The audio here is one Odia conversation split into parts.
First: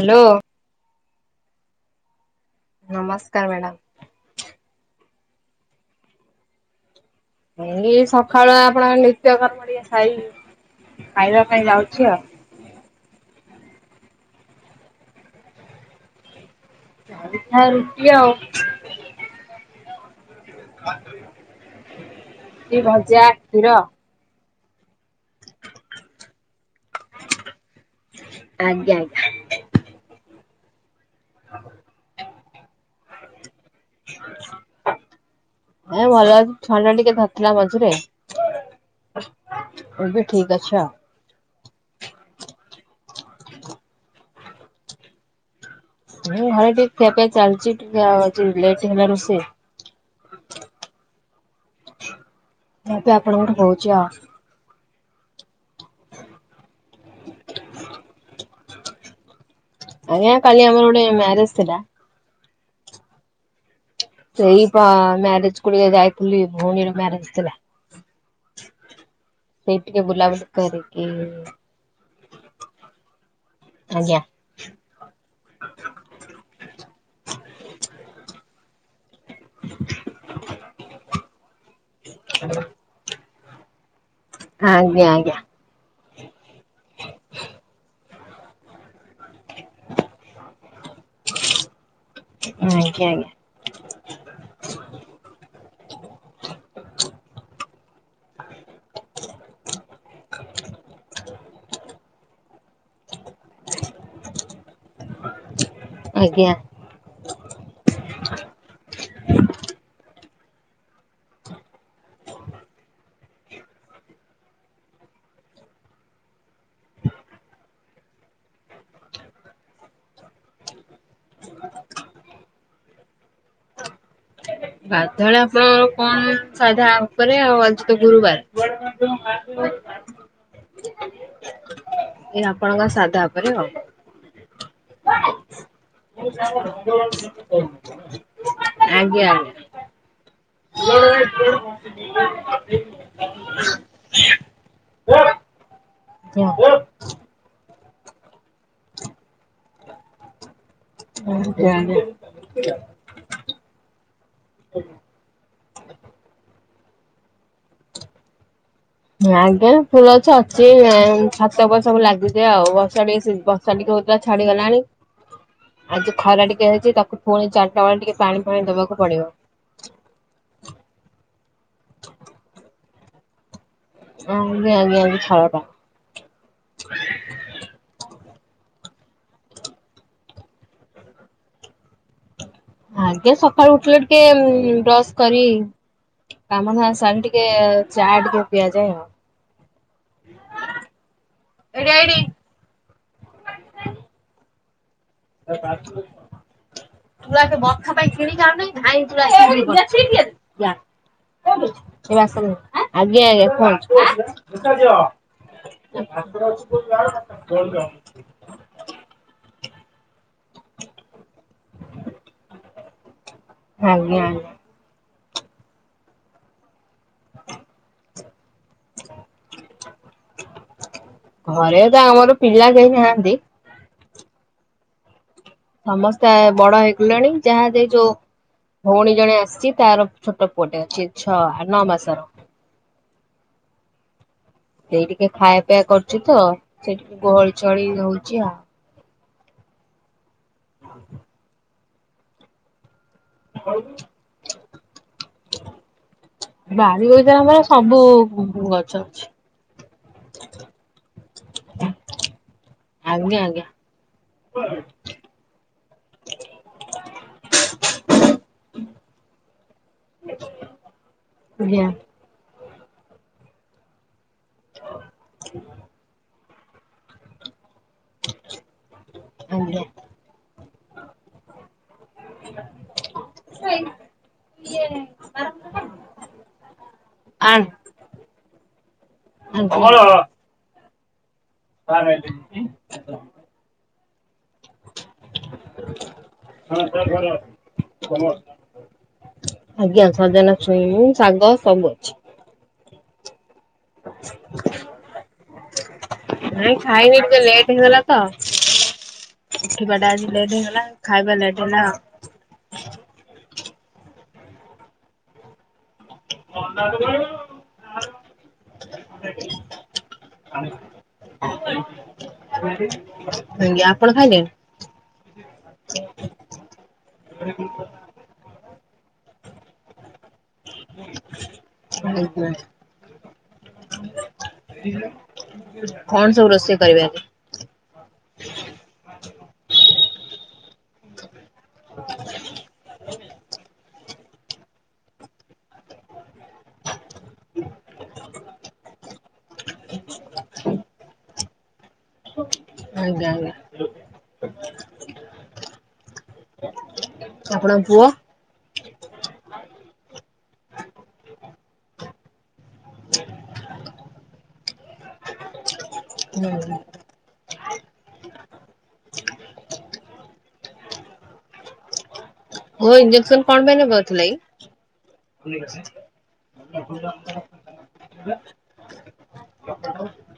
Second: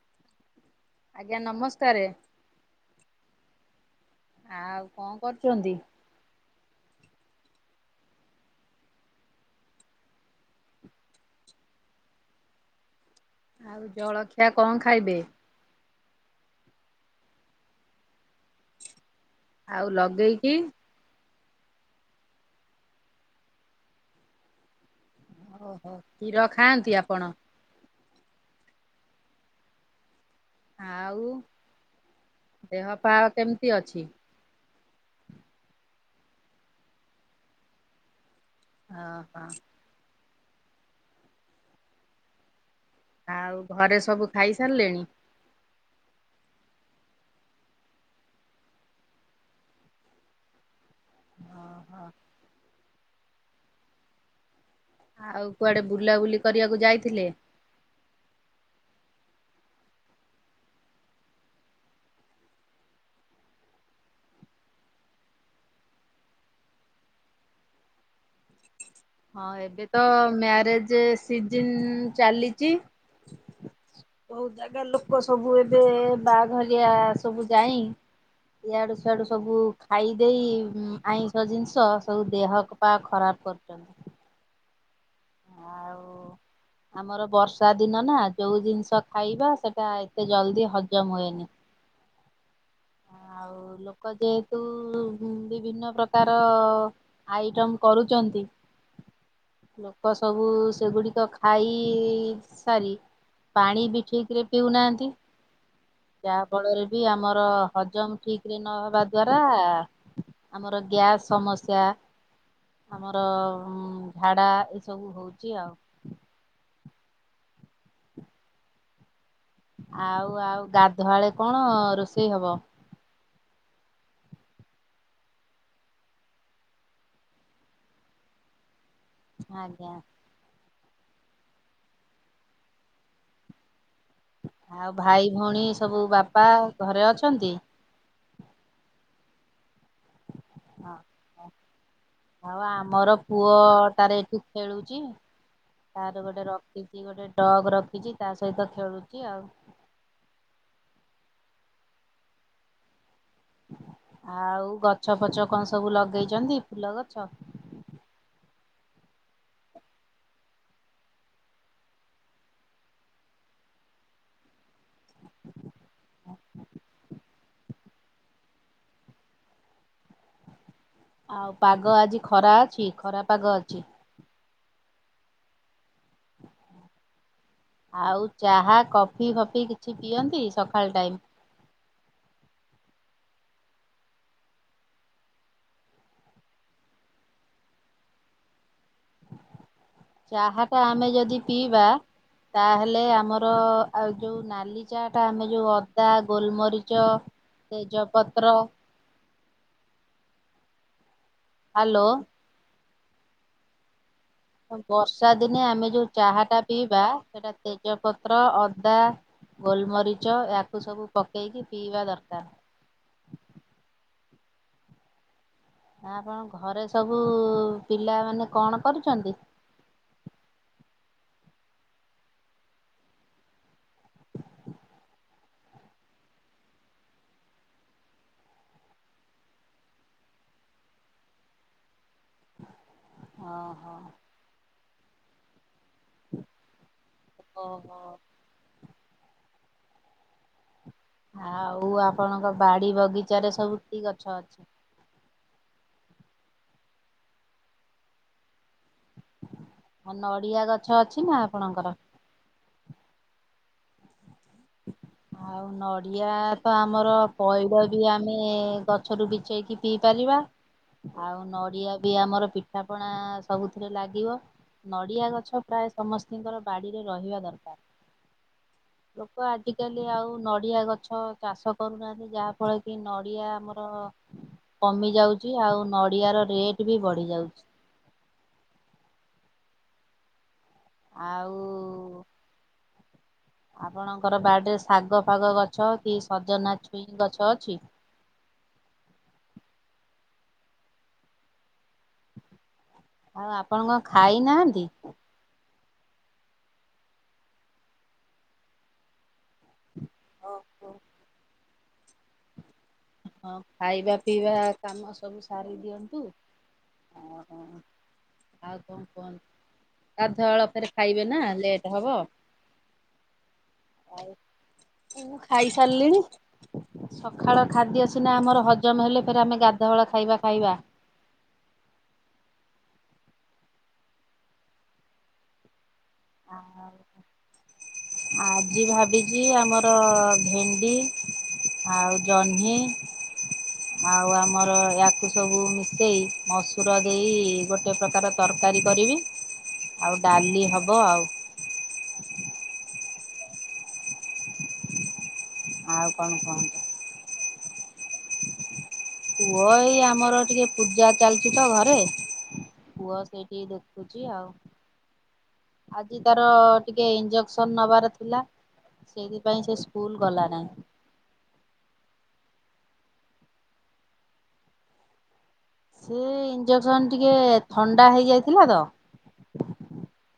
ହାଲୋ ଆଜ୍ଞା ନମସ୍କାର ନମସ୍କାର ମ୍ୟାଡମ୍ ଆଉ କଣ କରୁଚନ୍ତି ଏଇ ସକାଳୁ ଆପଣା ନିତ୍ୟକର୍ମ ଟିକେ ସାଇ ଖାଇବା ପାଇଁ ଯାଉଛି ଆଉ ଆଉ ଜଳଖିଆ କଣ ଖାଇବେ ଭଜା ରୁଟି ଆଉ ଆଉ ଲଗେଇକି ରୁଟି ଭଜା କ୍ଷୀର ଓହୋ କ୍ଷୀର ଖାଆନ୍ତି ଆପଣ ଆଜ୍ଞା ଆଜ୍ଞା ଆଉ ଦେହ ପା କେମତି ଅଛି ଏଇ ଭଲ ଲାଗୁଛି ଥଣ୍ଡା ଟିକେ ଧରିଥିଲା ମଝିରେ ଓହୋ ଏବେ ଠିକ୍ ଅଛି ଆଉ ଆଉ ଘରେ ସବୁ ଖାଇ ସାରିଲେଣି ମୁଁ ଖାଇକି ଖିଆ ପିଆ ଚାଲିଚି ଟିକେ ଆଜି ଲେଟ୍ ହେଲାଣି ସେ ଓହୋ କିନ୍ତୁ ଆପଣଙ୍କର ହେଉଛି ଆଉ ଆଉ କୁଆଡ଼େ ବୁଲାବୁଲି କରିଆକୁ ଯାଇଥିଲେ ଆଜ୍ଞା କାଲି ଆମର ଗୋଟେ ମ୍ୟାରେଜ୍ ଥିଲା ସେଇ ପା ମ୍ୟାରେଜ୍ କୁ ଡିକେ ଯାଇଥିଲି ଭଉଣୀର ମ୍ୟାରେଜ୍ ଥିଲା ହଁ ଏବେ ସେଇଠି ଟିକେ ତ ବୁଲାବୁଲି ମ୍ୟାରେଜେ କରିକି ସିଜିନି ଚାଲିଚି ଆଜ୍ଞା ବୋହୁତ ଜାଗା ଲୋକ ସବୁ ଏବେ ବାଆଘରିଆ ସବୁ ଯାଇଁ ଇଆଡୁ ସିଆଡୁ ସବୁ ଖାଇଦେଇ ଉଁ ଆଇଁଷ ଜିନିଷ ସବୁ ଦେହ ଖ ପା ଖରାପ୍ କରୁଚନ୍ତି ଆଜ୍ଞା ଆଜ୍ଞା ଆଉ ଆମର ବର୍ଷା ଦିନ ନା ଯୋଉ ଜିନିଷ ଖାଇବା ସେଇଟା ଏତେ ଜଲଦି ହଜମ ହୁଏନି ଆଜ୍ଞା। ଆଉ ଲୋ କ ଯେହେତୁ ଉଁ ବିଭିନ୍ନ ପ୍ରକାର ଆଇଟମ୍ କରୁଚନ୍ତି ଲୋକ ସବୁ ସେଗୁଡିକ ଖାଇ ସାରି ପାଣି ବି ଠିକିରେ ପିଉନାହାନ୍ତି ଯା ଆଜ୍ଞା। ଫଳରେ ବି ଆମର ହଜମ ଠିକିରେ ନ ହବାଦ୍ୱାରା ଆମର ଗ୍ୟାସ୍ ସମସ୍ୟା ଆମର ଝାଡା ଏଇ ସବୁ ହେଉଛି ଆଉ ଆଉ ଆଉ ଗାଧୁଆବେଳେ କଣ ରୋଷେଇ ହବ ଗାଧୁଆବେଳେ ଆପଣଙ୍କର କଣ ସାଧା ଉପରେ ଆଉ ଆଜି ତ ଗୁରୁବାର କୁଆଡେ ଆଜ୍ଞା ଏ ଆପଣଙ୍କ ସାଧା ଉପରେ ଆଉ ଆଉ ଭାଇ ଭଉଣୀ ସବୁ ବାପା ଘରେ ଅଛନ୍ତି [inaudible] ଆଜ୍ଞା ଆଜ୍ଞା। ହଁ ଅଁ ଆଉ ଆମର ପୁଅ ତାର ଏଠି ଖେଳୁଚି ତାର ଗୋଟେ ରଖି ଚି ଗୋଟେ ଡଗ୍ ରଖିଚି ତା ସହିତ ଖେଳୁଚି ଆଉ। [unintelligible] ଆଉ ଗଛ ଫଛ କଁ ସବୁ ଲଗେଇଚନ୍ତି ଫୁଲଗଛ। ଆଜ୍ଞା ଫୁଲଗଛ ଅଛି ଆଁ ଛାତ ଉପରେ ସବୁ ଲାଗିଚି ଆଉ ବର୍ଷା ଟିକେ ସି ବ କାଲି କଉଥିଲା ଛାଡିଗଲାଣି ଆଜି ଖରା ଟିକେ ହେଇଚି ତାକୁ ଫୁଣି ଚାରିଟାବେଳେ ଟିକେ ପାଣି ଫାଣି ଦବାକୁ ପଡିବ। ଆଉ ପାଗ ଆଜି ଖରା ଅଛି ଖରା ପାଗ ଅଚି। [unintelligible] [inaudible] ଆଉ ଚାହା କଫି ଫଫି କିଛି ପିଅନ୍ତି ସଖାଳ ଟାଇମ୍? ଆଜ୍ଞା ସଖାଳୁ ଉଠିଲେ ଟିକେ ବ୍ରଶ୍ କରି କାମଧନ୍ଦା ସାରି ଟିକେ ଚା ଟିକେ ପିଆଯାଏ ଆଉ। ଚାହାଟ ଆମେ ଯଦି ପିଇବା ଏଇଠି ଏଇଠି। ତାହେଲେ ଆମର ଆଉ ଯୋଉ ନାଲି ଚାଟା ଆମେ ଯୋଉ ଅଦା ଗୋଲମରିଚ ତେଜପତ୍ର [unintelligible] [unintelligible] ହାଲୋ ଆଜ୍ଞା ଆଜ୍ଞା କୁହନ୍ତୁ। ବର୍ଷା ଦିନେ ଆମେ ଯୋଉ ଚାହାଟା ପିଇବା ସେଟା ତେଜପ ପତ୍ର ଅଦା ଗୋଲମରିଚ ୟାକୁ ସବୁ ପକାଇକି ପିଇବା ଦରକାର। ଆଜ୍ଞ ଆଜ୍ଞା। ଆପଣ ଘରେ ସବୁ ପିଲାମାନେ କଣ କରୁଛନ୍ତି? [inaudible] ଘରେ ତ ଆମର ପିଲା କେହି ନାହାନ୍ତି। ସମସ୍ତେ ବଡ ହେଇଗଲେଣି ଯାହା ଯେ ଯୋଉ ଭଉଣୀ ଜଣେ ଆସିଛି ତାର ଛୋଟ ପୁଅଟେ ଅଛି ଛଅ ନଅ ମାସର। [inaudible] ଓ ହୋ। ସେଇ ଟିକେ ଖାଇବା ପିଇବା କରୁଛି ତ ସେ ଟିକେ ଗହଳି ଚହଳି ଓହୋ ହଉଛି ଆଉ। ହଁ। [unintelligible] ଆଉ ଆପଣଙ୍କ ବାଡି ବଗିଚାରେ ସବୁ କି ଗଛ ଅଛି? ବାଡ଼ି ବଗିଚା ରେ ଆମର ସବୁ ଗଛ ଅଛି। ଅ ନଡ଼ିଆ ଗଛ ଅଛି ନା ଆପଣଙ୍କର? ଆଜ୍ଞା ଆଜ୍ଞା। ଆଉ ନଡ଼ିଆ ତ ଆମର ପଇଡ଼ ବି ଆମେ ଗଛରୁ ବିଛେଇକି ପିଇ ପାରିବା। ଆଉ ଆଜ୍ଞା ନଡ଼ିଆ ବି ଆମର ପିଠା ପଣା ସବୁଥିରେ ଲାଗିବ। ନଡ଼ିଆ ଗଛ ପ୍ରାୟ ସମସ୍ତିଙ୍କର ବାଡିରେ ରହିବା ଦରକାର। ଲୋକ ଆଜି ଆଜ୍ଞା। ଆଜିକାଲି ଆଉ ନଡ଼ିଆ ଗଛ ଚାଷ କରୁନାହାନ୍ତି ଯାହାଫଳରେ କି ନଡ଼ିଆ ଆମର କମି ଯାଉଛି ଆଉ ନଡ଼ିଆ ର ରେଟ୍ ବି ବଢ଼ି ଆଣ ଯାଉଛି। ଆଜ୍ଞା। [unintelligible] ଆଉ ଆପଣଙ୍କର ବାଡ଼ିରେ ଶାଗ ଫାଗ ଗଛ ଅଛି। ସଜନା ଛୁଇଁ ଗଛ ଅଛି? [inaudible] ଆଜ୍ଞା ସଜନା ଛୁଇଁ ଶାଗ ସବୁ ଅଛି। ଆଉ ଆପଣ କଣ ଖାଇ ନାହାନ୍ତି? ନାଇଁ ଖାଇନି ଟିକେ ଲେଟ୍ ହେଇଗଲା ତ। ଉଠିବାଟା ଆଜି ଲେଟ୍ ହେଇଗଲା ଖାଇବା ଲେଟ ହେଲା ଆଉ। ହଁ ଖାଇବା ପିଇବା କାମ ସବୁ ସାରି ଦିଅନ୍ତୁ। ଆଉ ଆଉ କଣ କୁହନ୍ତୁ ଗାଧୁଆଳ ପରେ ଖାଇବେ ନା ଲେଟ ହବ। ଆଜ୍ଞା ଆପଣ ଆଉ ଖାଇଲେ? ଖାଇସାରିଲିଣି ସକାଳ ଖାଦ୍ୟ ସିନା ଆମର ହଜମ ହେଲେ ଫେରେ ଆମେ ଗାଧୁଆଳ ଖାଇବା ଖାଇବା। ଆଜ୍ଞା କଣ ସବୁ ରୋଷେଇ କରିବେ ଆଉ ଆଜି? ଆଜି ଭାବିଛି ଆମର ଭେଣ୍ଡି ଆଉ ଜହ୍ନି ଆଉ ଆମର ୟାକୁ ସବୁ ମିଶେଇ ମ ଚୁର ଦେଇ ଗୋଟେ ପ୍ରକାର ତରକାରୀ କରିବି ଆଉ ଡାଲି ହେବ ଆଉ। ଆଜ୍ଞା ଆଜ୍ଞା ଆଉ କଣ କୁହନ୍ତୁ? ଆପଣଙ୍କ ପୁଅ? ପୁଅ ଏଇ ଆମର ଟିକେ ପୂଜା ଚାଲିଛି ତ ଘରେ ପୁଅ ସେଇଠି ଦେଖୁଛି ଆଉ ଆଜି ତାର ଟିକେ ଇନ୍ଜ ସନ୍ ନବାର ଥିଲା ସେଇଥିପାଇଁ ସେ ସ୍କୁଲ ଗଲା ନାହିଁ। ପୁଅ ଇଞ୍ଜେକ୍ସନ କଣ ପାଇଁ ନେବାର ଥିଲା କି? [unintelligible] ସେ ଇଞ୍ଜେକ୍ସନ ଟିକେ ଥଣ୍ଡା ହେଇଯାଇଥିଲା ତ।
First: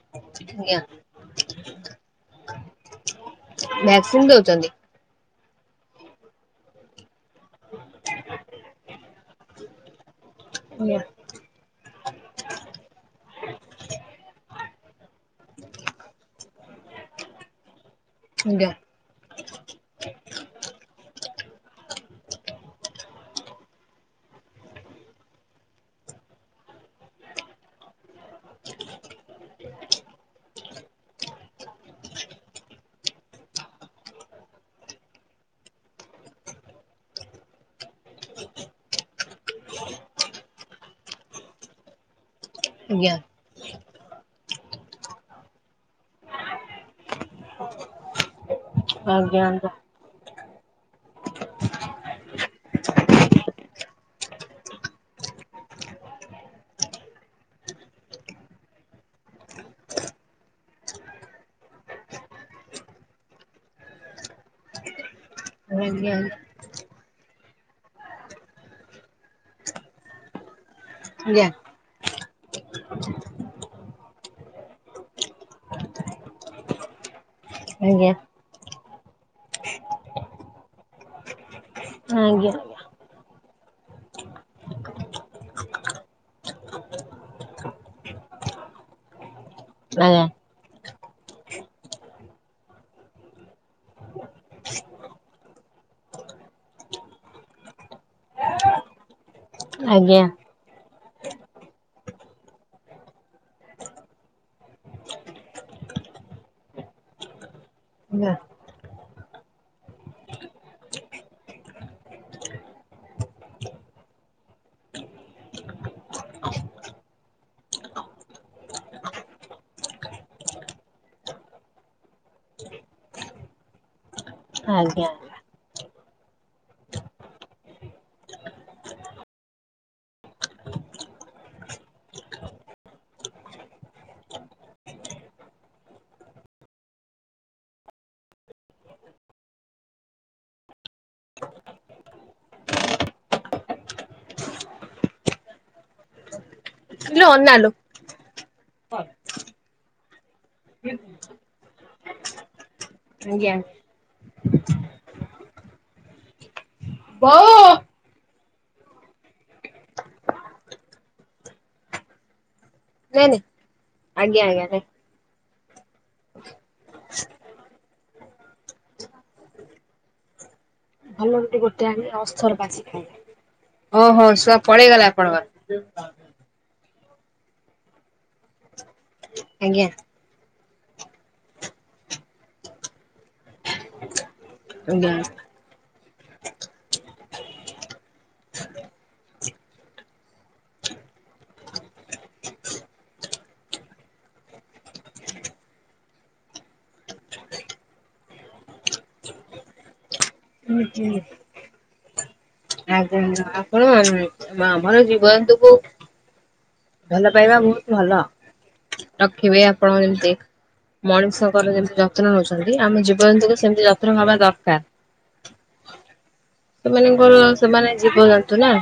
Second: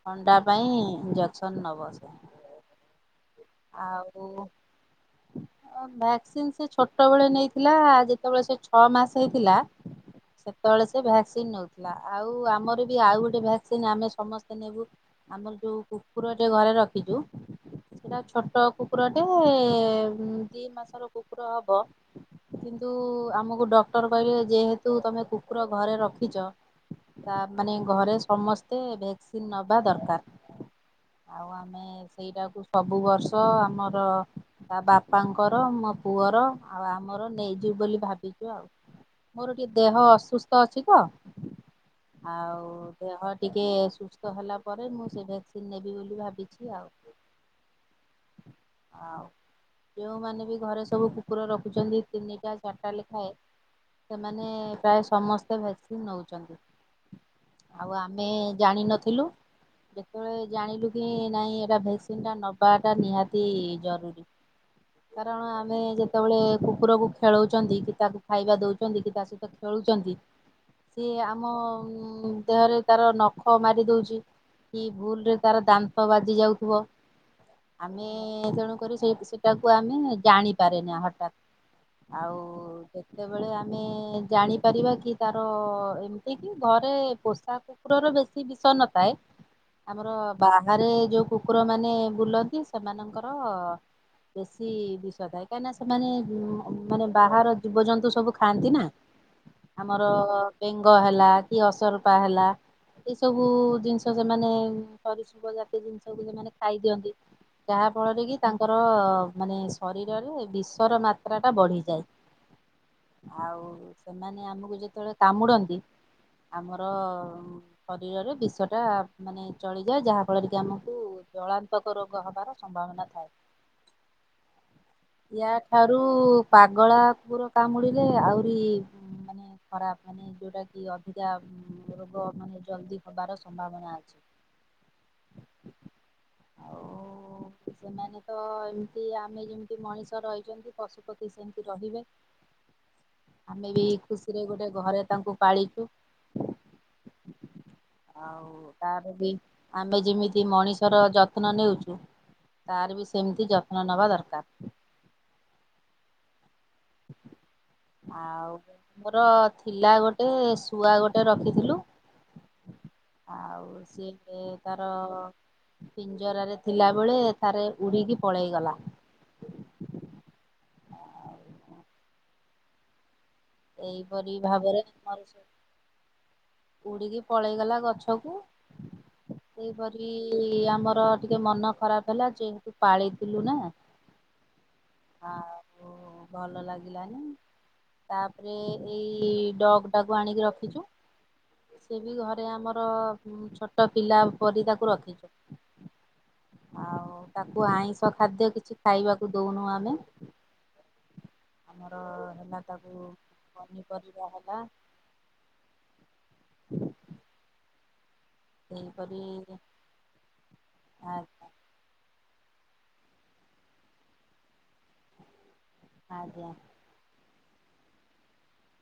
ଥଣ୍ଡା ପାଇଁ ଆଜ୍ଞା ଇଞ୍ଜେକ୍ସନ ନବ ସେ। ଭ୍ୟାକ୍ସିନ୍ ଆଉ ଦଉଛନ୍ତି? ଭ୍ୟାକ୍ସିନ ସେ ଛୋଟବେଳେ ନେଇଥିଲା ଯେତେବେଳେ ସେ ଛଅ ମାସ ହେଇଥିଲା। ସେତେବେଳେ ସେ ଆଜ୍ଞା ଭ୍ୟାକ୍ସିନ ନେଉଥିଲା ଆଉ ଆମର ବି ଆଉ ଗୋଟେ ଭ୍ୟାକ୍ସିନ ଆମେ ସମସ୍ତେ ନେବୁ ଆମର ଯୋଉ କୁକୁର ଟେ ଘରେ ରଖିଛୁ ସେଟା ଛୋଟ ଆଜ୍ଞା କୁକୁରଟେ ଦୁଇ ମାସର କୁକୁର ହବ କିନ୍ତୁ ଆମକୁ ଡକ୍ଟର କହିଲେ ଯେହେତୁ ତମେ କୁକୁର ଘରେ ରଖିଛ। ତା ମାନେ ଘରେ ସମସ୍ତେ ଭ୍ୟାକ୍ସିନ ନବା ଦରକାର। ଆଉ ଆମେ ସେଇଟାକୁ ସବୁ ବର୍ଷ ଆମର ତା ବାପାଙ୍କର ମୋ ପୁଅର ଆଉ ଆମର ନେଇଯିବ ବୋଲି ଭାବିଛୁ ଆଉ। ମୋର ଟିକେ ଦେହ ଅସୁସ୍ଥ ଅଛି ତ ଆଉ। ଆଉ ଆଜ୍ଞା ଦେହ ଟିକେ ସୁସ୍ଥ ହେଲା ପରେ ମୁଁ ସେ ଭ୍ୟାକ୍ସିନ ନେବି ବୋଲି ଭାବିଛି ଆଉ। ଆଉ ଆଜ୍ଞା। ଯେଉଁମାନେ ବି ଘରେ ସବୁ କୁକୁର ରଖୁଛନ୍ତି ତିନିଟା ଚାରିଟା ଲେଖାଏଁ ସେମାନେ ପ୍ରାୟ ସମସ୍ତେ ଭ୍ୟାକ୍ସିନ୍ ନେଉଛନ୍ତି। ଆଉ ଆମେ ଜାଣିନଥିଲୁ ଯେତେବେଳେ ଜାଣିଲୁ କି ନାଇଁ ଏଇଟା ଭ୍ୟାକ୍ସିନ୍ଟା ନେବାଟା ନିହାତି ଜରୁରୀ କାରଣ ଆମେ ଆଜ୍ଞା ଯେତେବେଳେ କୁକୁରକୁ ଖେଳଉଛନ୍ତି କି ତାକୁ ଖାଇବା ଦଉଛନ୍ତି କି ତା ସହିତ ଖେଳୁଛନ୍ତି। ସିଏ ଆଜ୍ଞା ଆମ ଦେହରେ ତାର ନଖ ମାରି ଦଉଛି କି ଭୁଲରେ ତାର ଦାନ୍ତ ବାଜି ଯାଉଥିବ ଆମେ ଆଜ୍ଞା ତେଣୁକରି ସେ ସେଇଟାକୁ ଆମେ ଜାଣିପାରେ ନା ହଠାତ୍। ଆଜ୍ଞା ଆଉ ଆଜ୍ଞା କେତେବେଳେ ଆମେ ଜାଣିପାରିବା କି ତାର ଏମିତି କି ଘରେ ପୋଷା କୁକୁରର ବେଶୀ ବିଷ ନଥାଏ? ଆମର ବାହାରେ ଯୋଉ କୁକୁର ମାନେ ବୁଲନ୍ତି ସେମାନଙ୍କର ବେଶୀ ବିଷ ଥାଏ କାହିଁନା ସେମାନେ ମାନେ ବାହାର ଜୀବଜନ୍ତୁ ସବୁ ଖାଆନ୍ତି ନା। ଆମର ଆଜ୍ଞା ବେଙ୍ଗ ହେଲା କି ଅସରପା ହେଲା ଏଇ ସବୁ ଜିନିଷ ସେମାନେ ସରିଶୃପ ଜାତୀୟ ଜିନିଷ କୁ ସେମାନେ ଖାଇ ଦିଅନ୍ତି ଯାହା ଫଳରେ ଆଜ୍ଞା। କି ତାଙ୍କର ମାନେ ଶରୀରରେ ବିଷ ର ମାତ୍ରା ଟା ବଢିଯାଏ। ଆଉ ସେମାନେ ଆମକୁ ଯେତେବେଳେ କାମୁଡନ୍ତି ଆମର ଶରୀରରେ ବିଷ ଟା ମାନେ ଚଳିଯାଏ ଯାହା ଫଳରେ କି ଆମକୁ ଜଳାନ୍ତକ ରୋଗ ହବାର ସମ୍ଭାବନା ଥାଏ। ଆଜ୍ଞା। ୟା ଠାରୁ ପାଗଳା କୁକୁର କାମୁଡିଲେ ଆହୁରି ମାନେ ଖରାପ୍ ମାନେ ଯୋଉଟାକି ଅଧିକା ରୋଗ ମାନେ ଜଲଦି ହବାର ସମ୍ଭାବନା ଅଛି। ଆଉ ସେମାନେ ତ କି ଆମେ ଯେମିତି ମଣିଷ ରହିଛନ୍ତି ପଶୁପକ୍ଷୀ ସେମିତି ରହିବେନି। ଆମେ ବି ଖୁସିରେ ଗୋଟେ ଘରେ ତାଙ୍କୁ ପାଳିଛୁ। ଆଲୋ ଅନାଲୋ ଆଉ ତାର ବି ଆମେ ଯେମିତି ମଣିଷର ଯତ୍ନ ନେଉଛୁ ତାର ବି ସେମିତି ଆଜ୍ଞା ଯତ୍ନ ନେବା ଦରକାର। ବୋଉ ଆଉ ମୋର ଥିଲା ଗୋଟେ ଶୁଆ ଗୋଟେ ରଖିଥିଲୁ ନେ ନେ ଆଉ ଆଜ୍ଞା ସିଏ ଆଜ୍ଞା ନେ। ତାର ପିଞ୍ଜରା ରେ ଥିଲା ବେଳେ ଥାରେ ଉଡିକି ପଳେଇଗଲା। ଭଲ ଗଟେ ଗୋଟେ ଆଣି ଅଥର ବା ଖାଇ [inaudible] ଓହୋ ଏଇପରି ଶୁଆ ଭାବରେ ପଳେଇଗଲା ଆପଣଙ୍କ [inaudible] ଉଡି଼କି ପଳେଇଗଲା ଗଛକୁ ଆଜ୍ଞା ସେଇପରି ଆମର ଟିକେ ମନ ଖରାପ୍ ହେଲା ଯେହେତୁ ପାଳିଥିଲୁ ନା। ଆଜ୍ଞା। ଆଉ ଭଲ ଲାଗିଲାନି ତାପରେ ଏଇ ଡଗ୍ ଟାକୁ ଆଣିକି ରଖିଛୁ ସେ ବି ଘରେ ଆମର ଛୋଟ ପିଲା ପରି ତାକୁ ରଖିଛୁ। ଆଉ ତାକୁ ଆଇଁଷ ଖାଦ୍ୟ କିଛି ଖାଇବାକୁ ଦଉନୁ ଆ [inaudible] ଆମର ହେଲା ତାକୁ ଆଜ୍ଞା ଆଜ୍ଞା ଆପଣ ପନିପରିବା ହେଲା [inaudible] ଭଲ ଜୀବଜନ୍ତୁଙ୍କୁ ଭଲ ପାଇବା ବହୁତ୍ ସେହିପରି ରଖିବେ ଆପଣ ଯେମତି ମଣିଷ ଙ୍କର ଯେମିତି ଯତ୍ନ ନଉଛନ୍ତି ଆମେ ଜୀବଜନ୍ତୁକୁ ସେମିତି ଯତ୍ନ ନବା ଦରକାର। ଆଜ୍ଞା। ସେମାନଙ୍କର ସେମାନେ ଜୀବଜନ୍ତୁ ନା।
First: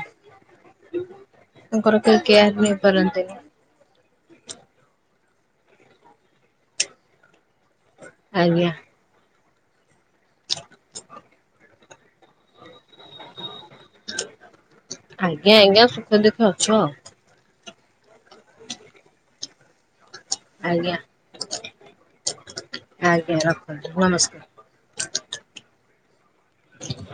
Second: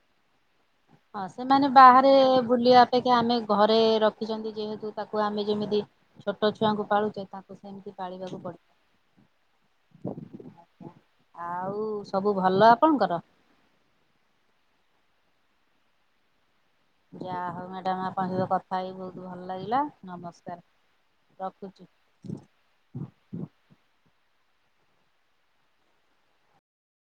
ହଁ ସେମାନେ ତାଙ୍କର ବାହାରେ କେହି କେୟାର ନେଇ ବୁଲିବା ଅପେକ୍ଷା ପାରନ୍ତିନି। ଆମେ ଘରେ ରଖିଛନ୍ତି ଯେହେତୁ ତାକୁ ଆମେ ଯେମିତି ଛୋଟ ଛୁଆଙ୍କୁ ପାଳୁଛେ ତାଙ୍କୁ ସେମିତି ପାଳିବାକୁ ଆଜ୍ଞା ପଡ଼ିଥାଏ ଆଜ୍ଞା ଆଉ ସବୁ ଭଲ ଆପଣଙ୍କର? ଆଜ୍ଞା ଆଜ୍ଞା ସୁଖେ ଦୁଃଖେ ଅଛୁ ଆଉ। ଯାହା ହଉ ମ୍ୟାଡ଼ମ ଆପଣଙ୍କ ସହିତ କଥା ହେଇକି ବହୁତ ଭଲ ଲାଗିଲା ନମସ୍କାର। ଆଜ୍ଞା, ରଖୁଛି। ଆଜ୍ଞା। ରଖନ୍ତୁ ନମସ୍କାର। [inaudible]